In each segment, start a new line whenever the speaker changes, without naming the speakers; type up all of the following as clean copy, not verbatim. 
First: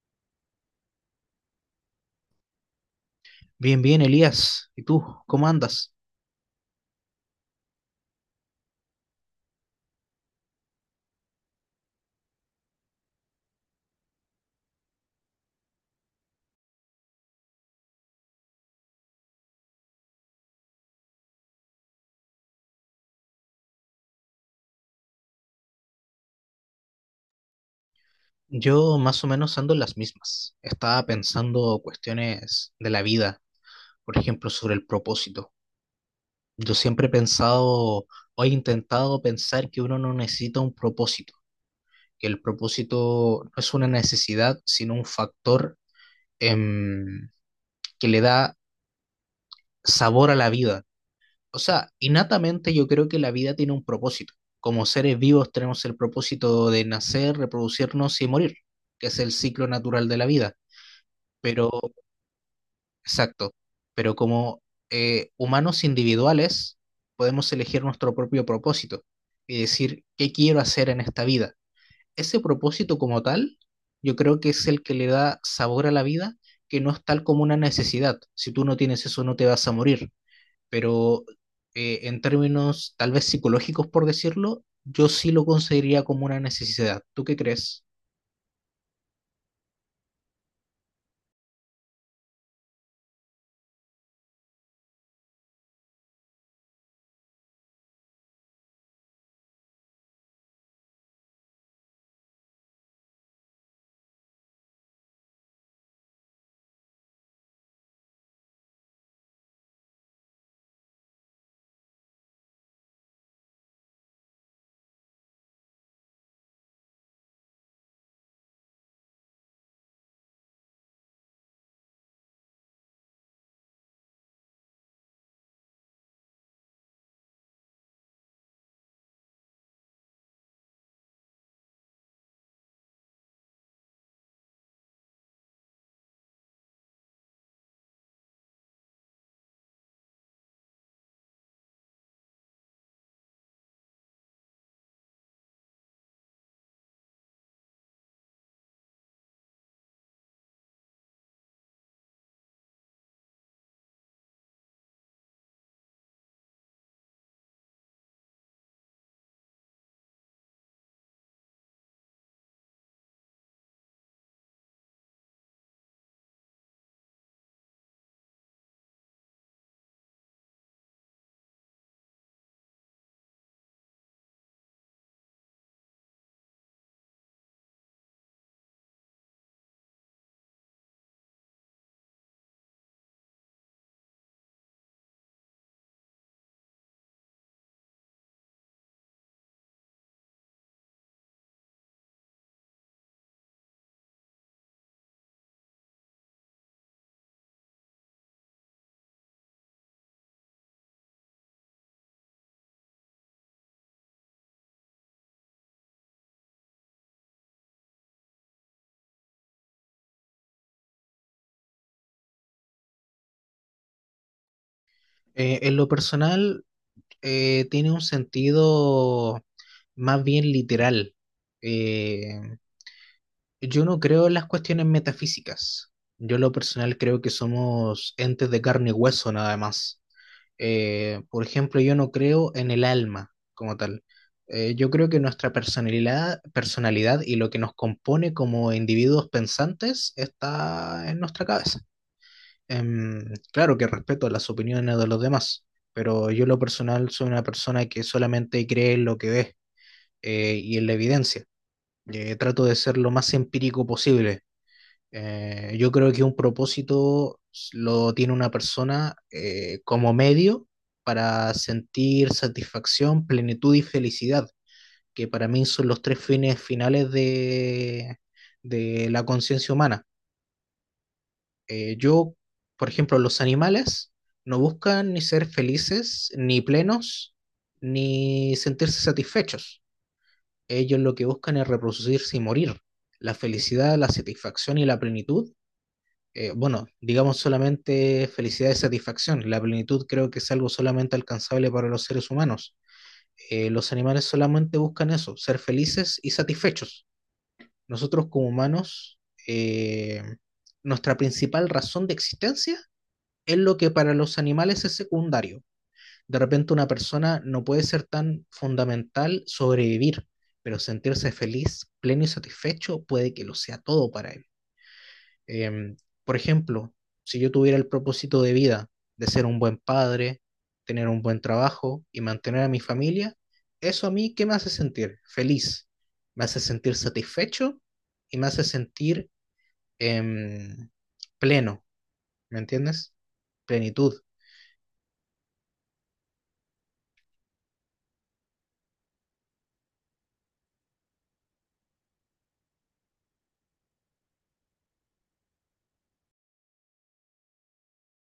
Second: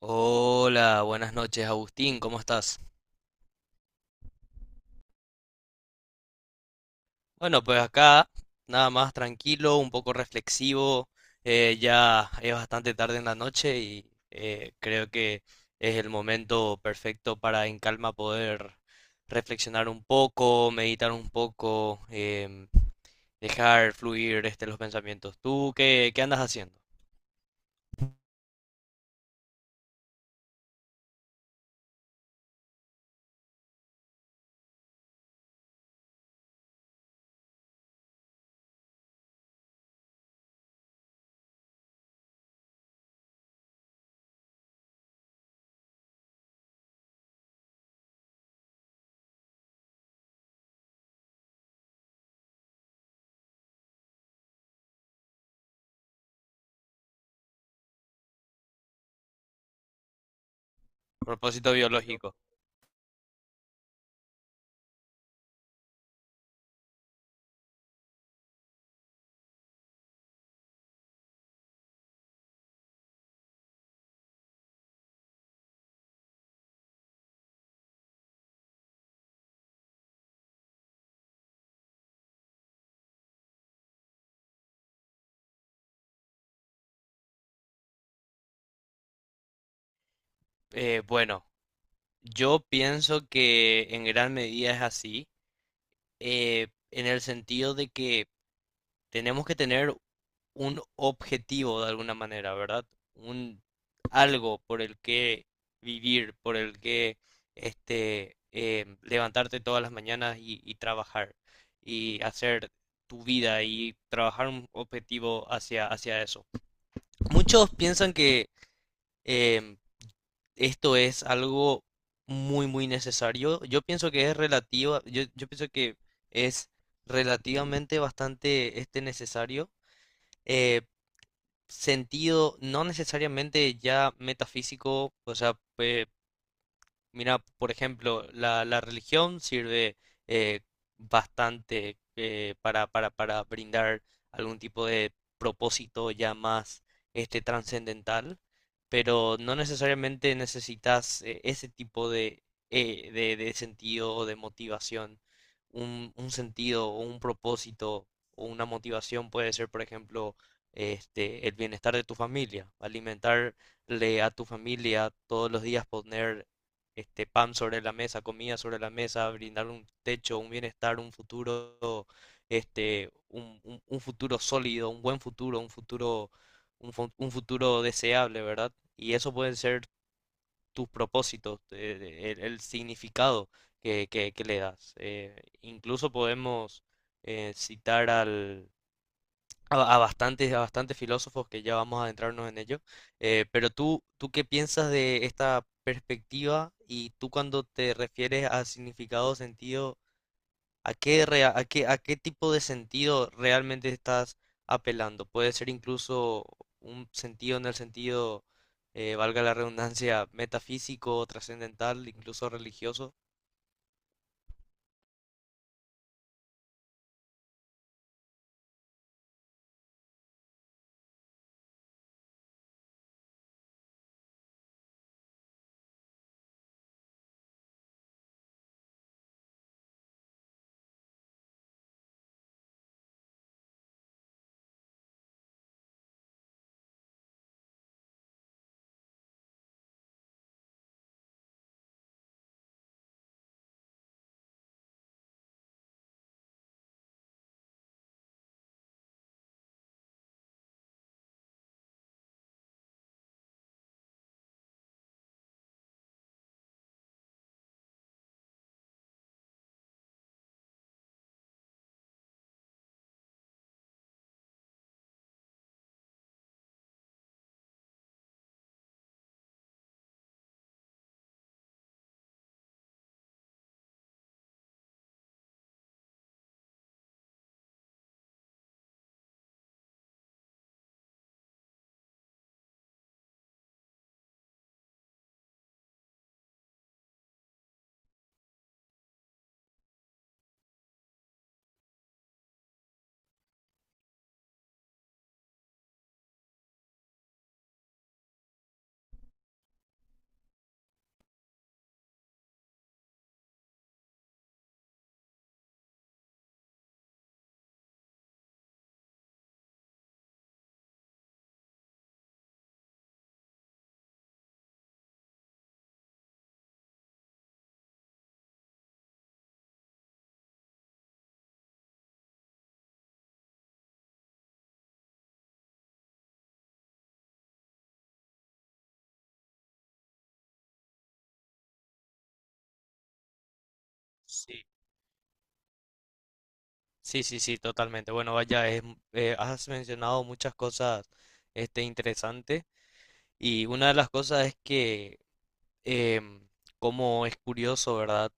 Hola, buenas noches, Agustín, ¿cómo estás?
Bien, bien, Elías. ¿Y tú? ¿Cómo andas?
Bueno, pues acá nada más tranquilo, un poco reflexivo, ya es bastante tarde en la noche y creo que es el momento perfecto para en calma poder reflexionar un poco, meditar un poco, dejar fluir este, los pensamientos. ¿Tú qué andas haciendo?
Yo más o menos ando en las mismas. Estaba pensando cuestiones de la vida, por ejemplo, sobre el propósito. Yo siempre he pensado o he intentado pensar que uno no necesita un propósito, que el propósito no es una necesidad, sino un factor em, que le da sabor a la vida. O sea, innatamente yo creo que la vida tiene un propósito. Como seres vivos tenemos el propósito de nacer, reproducirnos y morir, que es el ciclo natural de la vida. Pero,
Propósito biológico.
exacto, pero como humanos individuales podemos elegir nuestro propio propósito y decir, ¿qué quiero hacer en esta vida? Ese propósito como tal, yo creo que es el que le da sabor a la vida, que no es tal como una necesidad. Si tú no tienes eso, no te vas a morir, pero en términos tal vez psicológicos, por decirlo, yo sí lo consideraría como una necesidad. ¿Tú qué crees?
Bueno, yo pienso que en gran medida es así. En el sentido de que tenemos que tener un objetivo de alguna manera, ¿verdad? Un algo por el que vivir, por el que este, levantarte todas las mañanas y trabajar y hacer tu vida y trabajar un objetivo hacia eso. Muchos piensan que eh, esto es algo muy, muy necesario. Yo pienso que es relativa, yo pienso que es relativamente bastante este necesario. eh, Sentido no necesariamente ya metafísico, o sea, mira, por ejemplo, la religión sirve eh, bastante para, para brindar algún tipo de propósito ya más este trascendental, pero no necesariamente necesitas ese tipo de sentido o de motivación. Un sentido o un propósito o una motivación puede ser, por ejemplo, este, el bienestar de tu familia, alimentarle a tu familia todos los días, poner este pan sobre la mesa, comida sobre la mesa, brindar un techo, un bienestar, un futuro, este, un, un futuro sólido, un buen futuro, un, un futuro deseable, ¿verdad? Y eso pueden ser tus propósitos, el significado que, que le das. Incluso podemos citar al, a bastantes filósofos que ya vamos a adentrarnos en ello. Pero tú, ¿tú qué piensas de esta perspectiva? Y tú cuando te refieres a significado, sentido, ¿a qué, a qué, a qué tipo de sentido realmente estás apelando? Puede ser incluso un sentido en el sentido, valga la redundancia, metafísico, trascendental, incluso religioso.
En lo personal, tiene un sentido más bien literal. Eh, yo no creo en las cuestiones metafísicas. Yo en lo personal creo que somos entes de carne y hueso nada más. Por ejemplo, yo no creo en el alma como tal. Yo creo que nuestra personalidad y lo que nos compone como individuos pensantes está en nuestra cabeza. Em, claro que respeto las opiniones de los demás, pero yo en lo personal soy una persona que solamente cree en lo que ve, y en la evidencia. Trato de ser lo más empírico posible. Yo creo que un propósito lo tiene una persona como medio para sentir satisfacción, plenitud y felicidad, que para mí son los tres fines finales de la conciencia humana. Eh, yo, por ejemplo, los animales no buscan ni ser felices, ni plenos, ni sentirse satisfechos. Ellos lo que buscan es reproducirse y morir. La felicidad, la satisfacción y la plenitud, bueno, digamos solamente felicidad y satisfacción. La plenitud creo que es algo solamente alcanzable para los seres humanos. Los animales solamente buscan eso, ser felices y satisfechos. Nosotros como humanos, eh, nuestra principal razón de existencia es lo que para los animales es secundario. De repente una persona no puede ser tan fundamental sobrevivir, pero sentirse feliz, pleno y satisfecho puede que lo sea todo para él. Em, por ejemplo, si yo tuviera el propósito de vida de ser un buen padre, tener un buen trabajo y mantener a mi familia, eso a mí, ¿qué me hace sentir? Feliz, me hace sentir satisfecho y me hace sentir em, pleno, ¿me entiendes? Plenitud.
Sí, sí, sí, sí, totalmente. Bueno, vaya, es, has mencionado muchas cosas, este, interesantes. Y una de las cosas es que, em, como es curioso, ¿verdad?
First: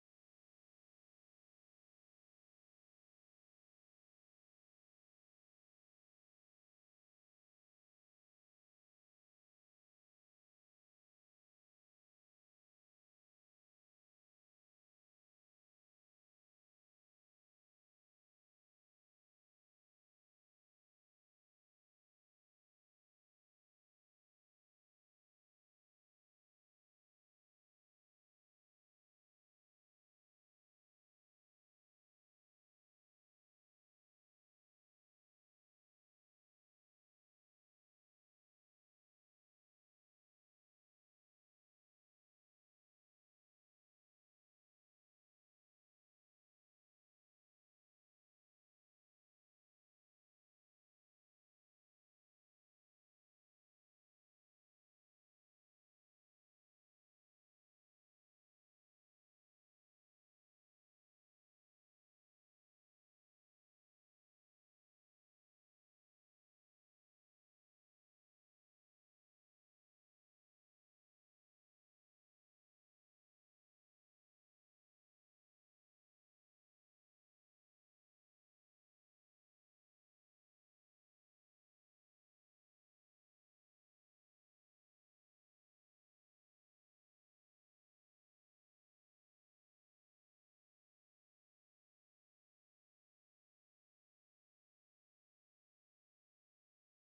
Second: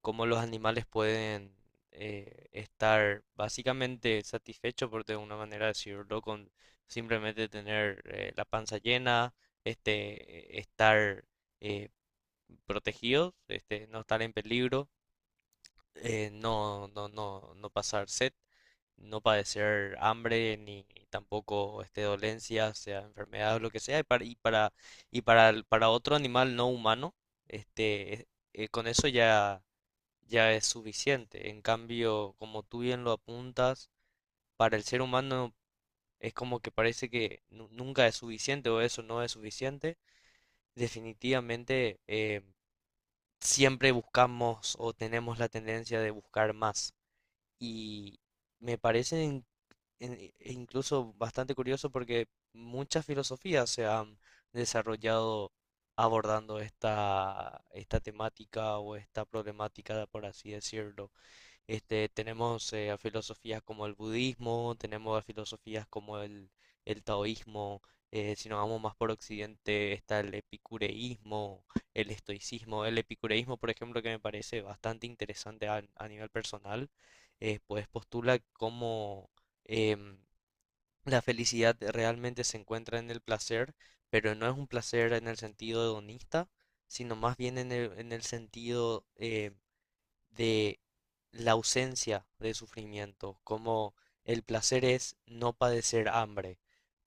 Cómo los animales pueden estar básicamente satisfechos, por de una manera decirlo, con simplemente tener la panza llena, este, estar eh, protegidos, este, no estar en peligro no pasar sed, no padecer hambre, ni ni tampoco este, dolencias, sea enfermedad o lo que sea, para otro animal no humano, este, con eso ya, ya es suficiente. En cambio, como tú bien lo apuntas, para el ser humano es como que parece que nunca es suficiente o eso no es suficiente. Definitivamente, siempre buscamos o tenemos la tendencia de buscar más. Y me parece incluso bastante curioso porque muchas filosofías se han desarrollado abordando esta temática o esta problemática, por así decirlo. Este, tenemos a filosofías como el budismo, tenemos a filosofías como el taoísmo, si nos vamos más por occidente está el epicureísmo, el estoicismo. El epicureísmo, por ejemplo, que me parece bastante interesante a nivel personal, pues postula cómo em, la felicidad realmente se encuentra en el placer, pero no es un placer en el sentido hedonista, sino más bien en el sentido de la ausencia de sufrimiento, como el placer es no padecer hambre,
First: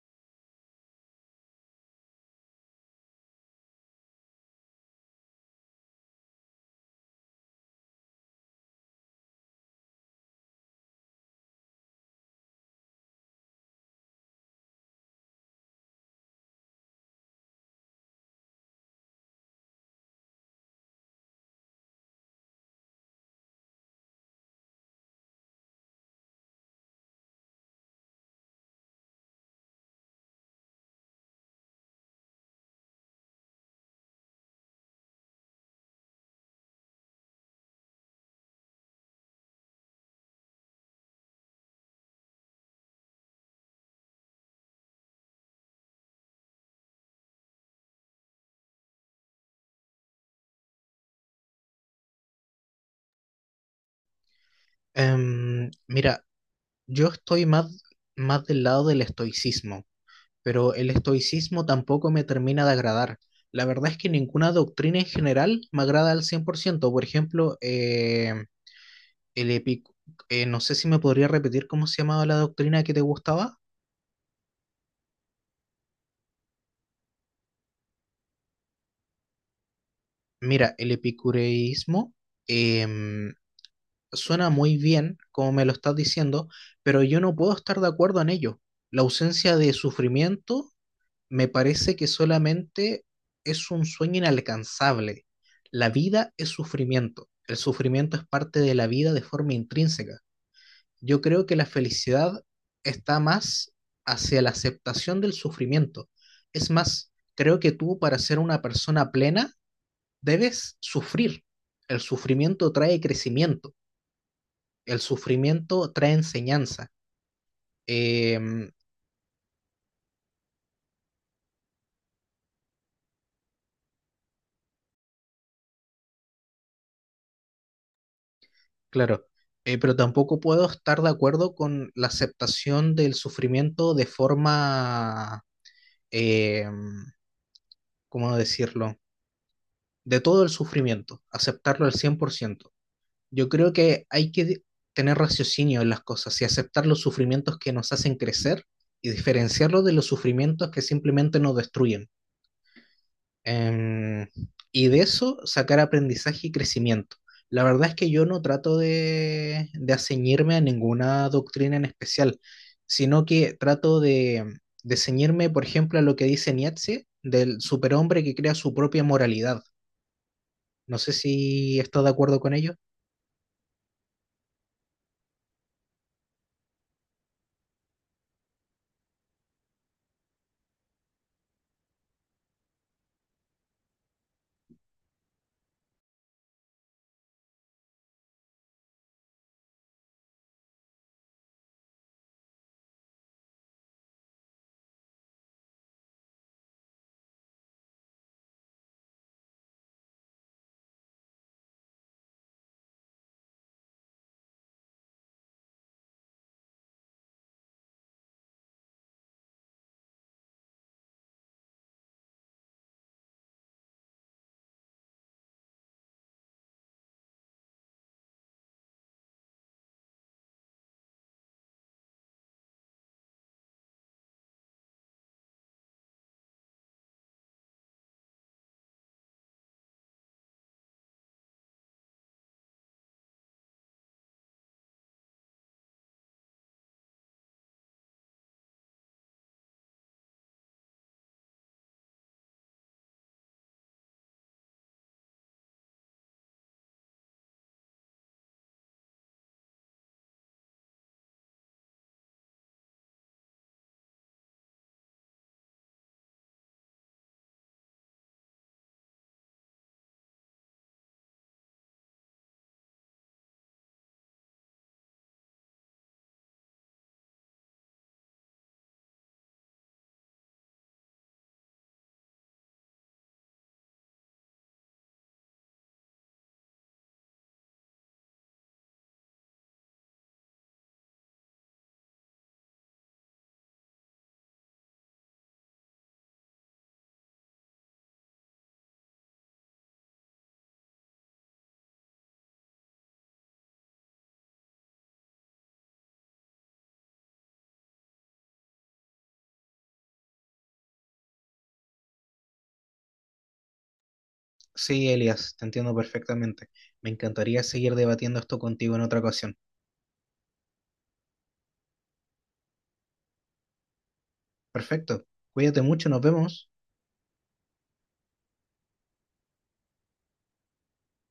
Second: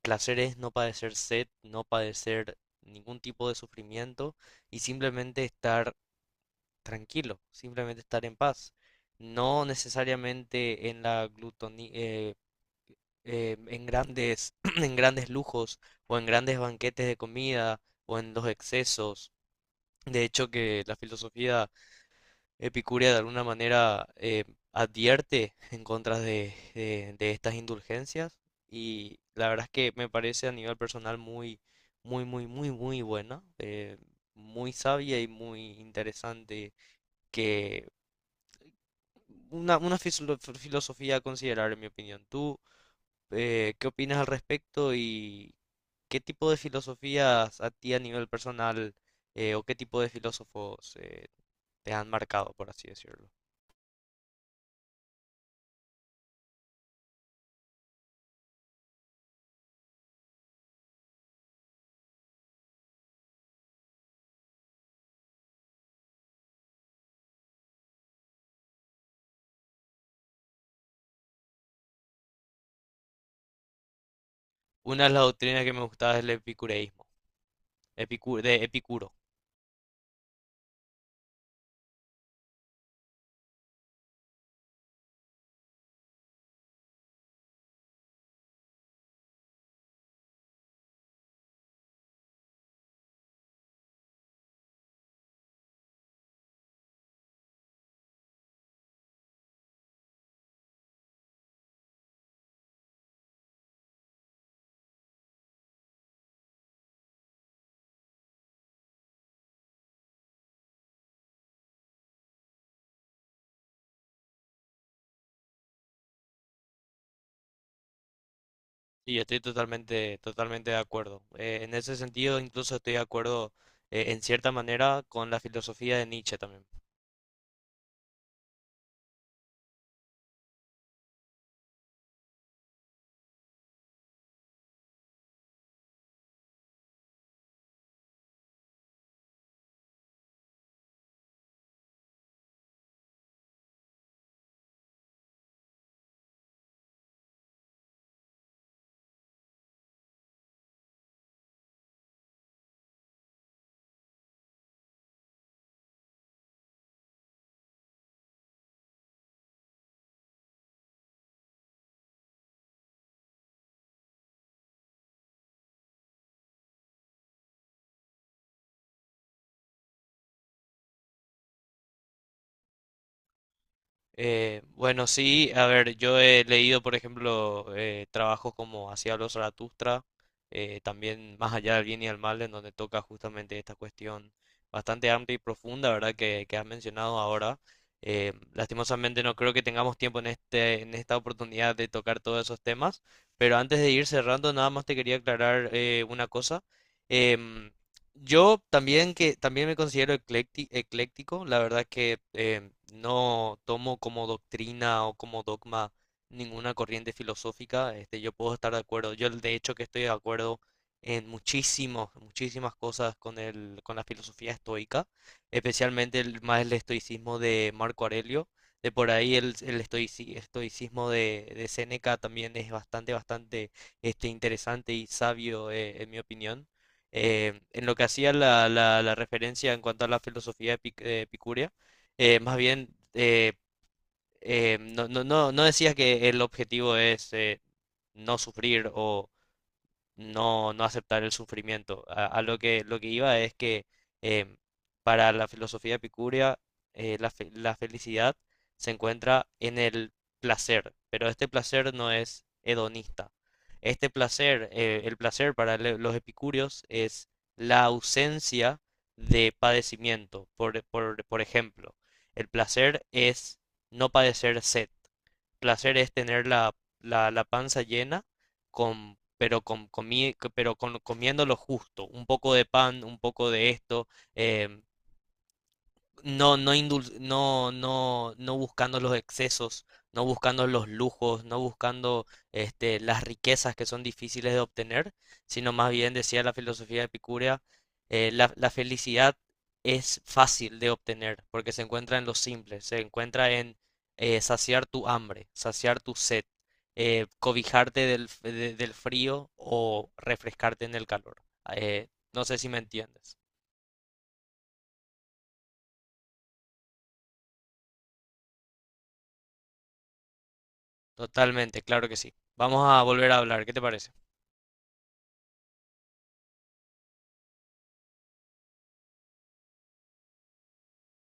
placer es no padecer sed, no padecer ningún tipo de sufrimiento y simplemente estar tranquilo, simplemente estar en paz, no necesariamente en la glutonía, en grandes, en grandes lujos o en grandes banquetes de comida o en los excesos. De hecho, que la filosofía Epicuria de alguna manera advierte en contra de, de estas indulgencias y la verdad es que me parece a nivel personal muy buena, muy sabia y muy interesante que una, fisilo- filosofía a considerar en mi opinión. ¿Tú qué opinas al respecto y qué tipo de filosofías a ti a nivel personal o qué tipo de filósofos te han marcado, por así decirlo?
Mira, yo estoy más del lado del estoicismo, pero el estoicismo tampoco me termina de agradar. La verdad es que ninguna doctrina en general me agrada al 100%. Por ciento. Por ejemplo, el epic no sé si me podría repetir cómo se llamaba la doctrina que te gustaba.
Una de las doctrinas que me gustaba es el epicureísmo, de Epicuro.
Mira, el epicureísmo em, suena muy bien, como me lo estás diciendo, pero yo no puedo estar de acuerdo en ello. La ausencia de sufrimiento me parece que solamente es un sueño inalcanzable. La vida es sufrimiento. El sufrimiento es parte de la vida de forma intrínseca. Yo creo que la felicidad está más hacia la aceptación del sufrimiento. Es más, creo que tú para ser una persona plena debes sufrir. El sufrimiento trae crecimiento. El sufrimiento trae enseñanza. Eh,
Y yo estoy totalmente, totalmente de acuerdo. En ese sentido, incluso estoy de acuerdo, en cierta manera, con la filosofía de Nietzsche también.
Claro, pero tampoco puedo estar de acuerdo con la aceptación del sufrimiento de forma, eh, ¿cómo decirlo? De todo el sufrimiento, aceptarlo al 100%. Yo creo que tener raciocinio en las cosas y aceptar los sufrimientos que nos hacen crecer y diferenciarlos de los sufrimientos que simplemente nos destruyen. Em, y de eso sacar aprendizaje y crecimiento. La verdad es que yo no de aceñirme a ninguna doctrina en especial, sino que de ceñirme, por ejemplo, a lo que dice Nietzsche del superhombre que crea su propia moralidad. No sé si estás de acuerdo con ello.
Bueno, sí, a ver, yo he leído, por ejemplo, trabajos como Hacia los Zaratustra, también Más allá del bien y del mal, en donde toca justamente esta cuestión bastante amplia y profunda, ¿verdad? Que has mencionado ahora. Lastimosamente no creo que tengamos tiempo en este, en esta oportunidad de tocar todos esos temas, pero antes de ir cerrando, nada más te quería aclarar una cosa. Em, yo también que también me considero ecléctico, la verdad que no tomo como doctrina o como dogma ninguna corriente filosófica, este, yo puedo estar de acuerdo, yo de hecho que estoy de acuerdo en muchísimos, muchísimas cosas con el, con la filosofía estoica, especialmente el, más el estoicismo de Marco Aurelio, de por ahí el estoicismo de Séneca también es bastante, bastante este, interesante y sabio en mi opinión en lo que hacía la, la referencia en cuanto a la filosofía epicurea, más bien no decía que el objetivo es no sufrir o no aceptar el sufrimiento. A lo que iba es que em, para la filosofía epicúrea la, la felicidad se encuentra en el placer, pero este placer no es hedonista. Este placer, el placer para los epicúreos es la ausencia de padecimiento. Por ejemplo, el placer es no padecer sed placer es tener la, la panza llena, con, pero, con, pero con, comiendo lo justo, un poco de pan, un poco de esto, eh, no, no, no buscando los excesos, no buscando los lujos, no buscando este, las riquezas que son difíciles de obtener, sino más bien decía la filosofía epicúrea, la, la felicidad es fácil de obtener porque se encuentra en lo simple, se encuentra en saciar tu hambre, saciar tu sed, cobijarte del, del frío o refrescarte en el calor. No sé si me entiendes.
Sí, Elias, te entiendo perfectamente. Me encantaría seguir debatiendo esto contigo en otra ocasión.
Totalmente, claro que sí. Vamos a volver a hablar, ¿qué te parece?
Perfecto. Cuídate mucho, nos vemos.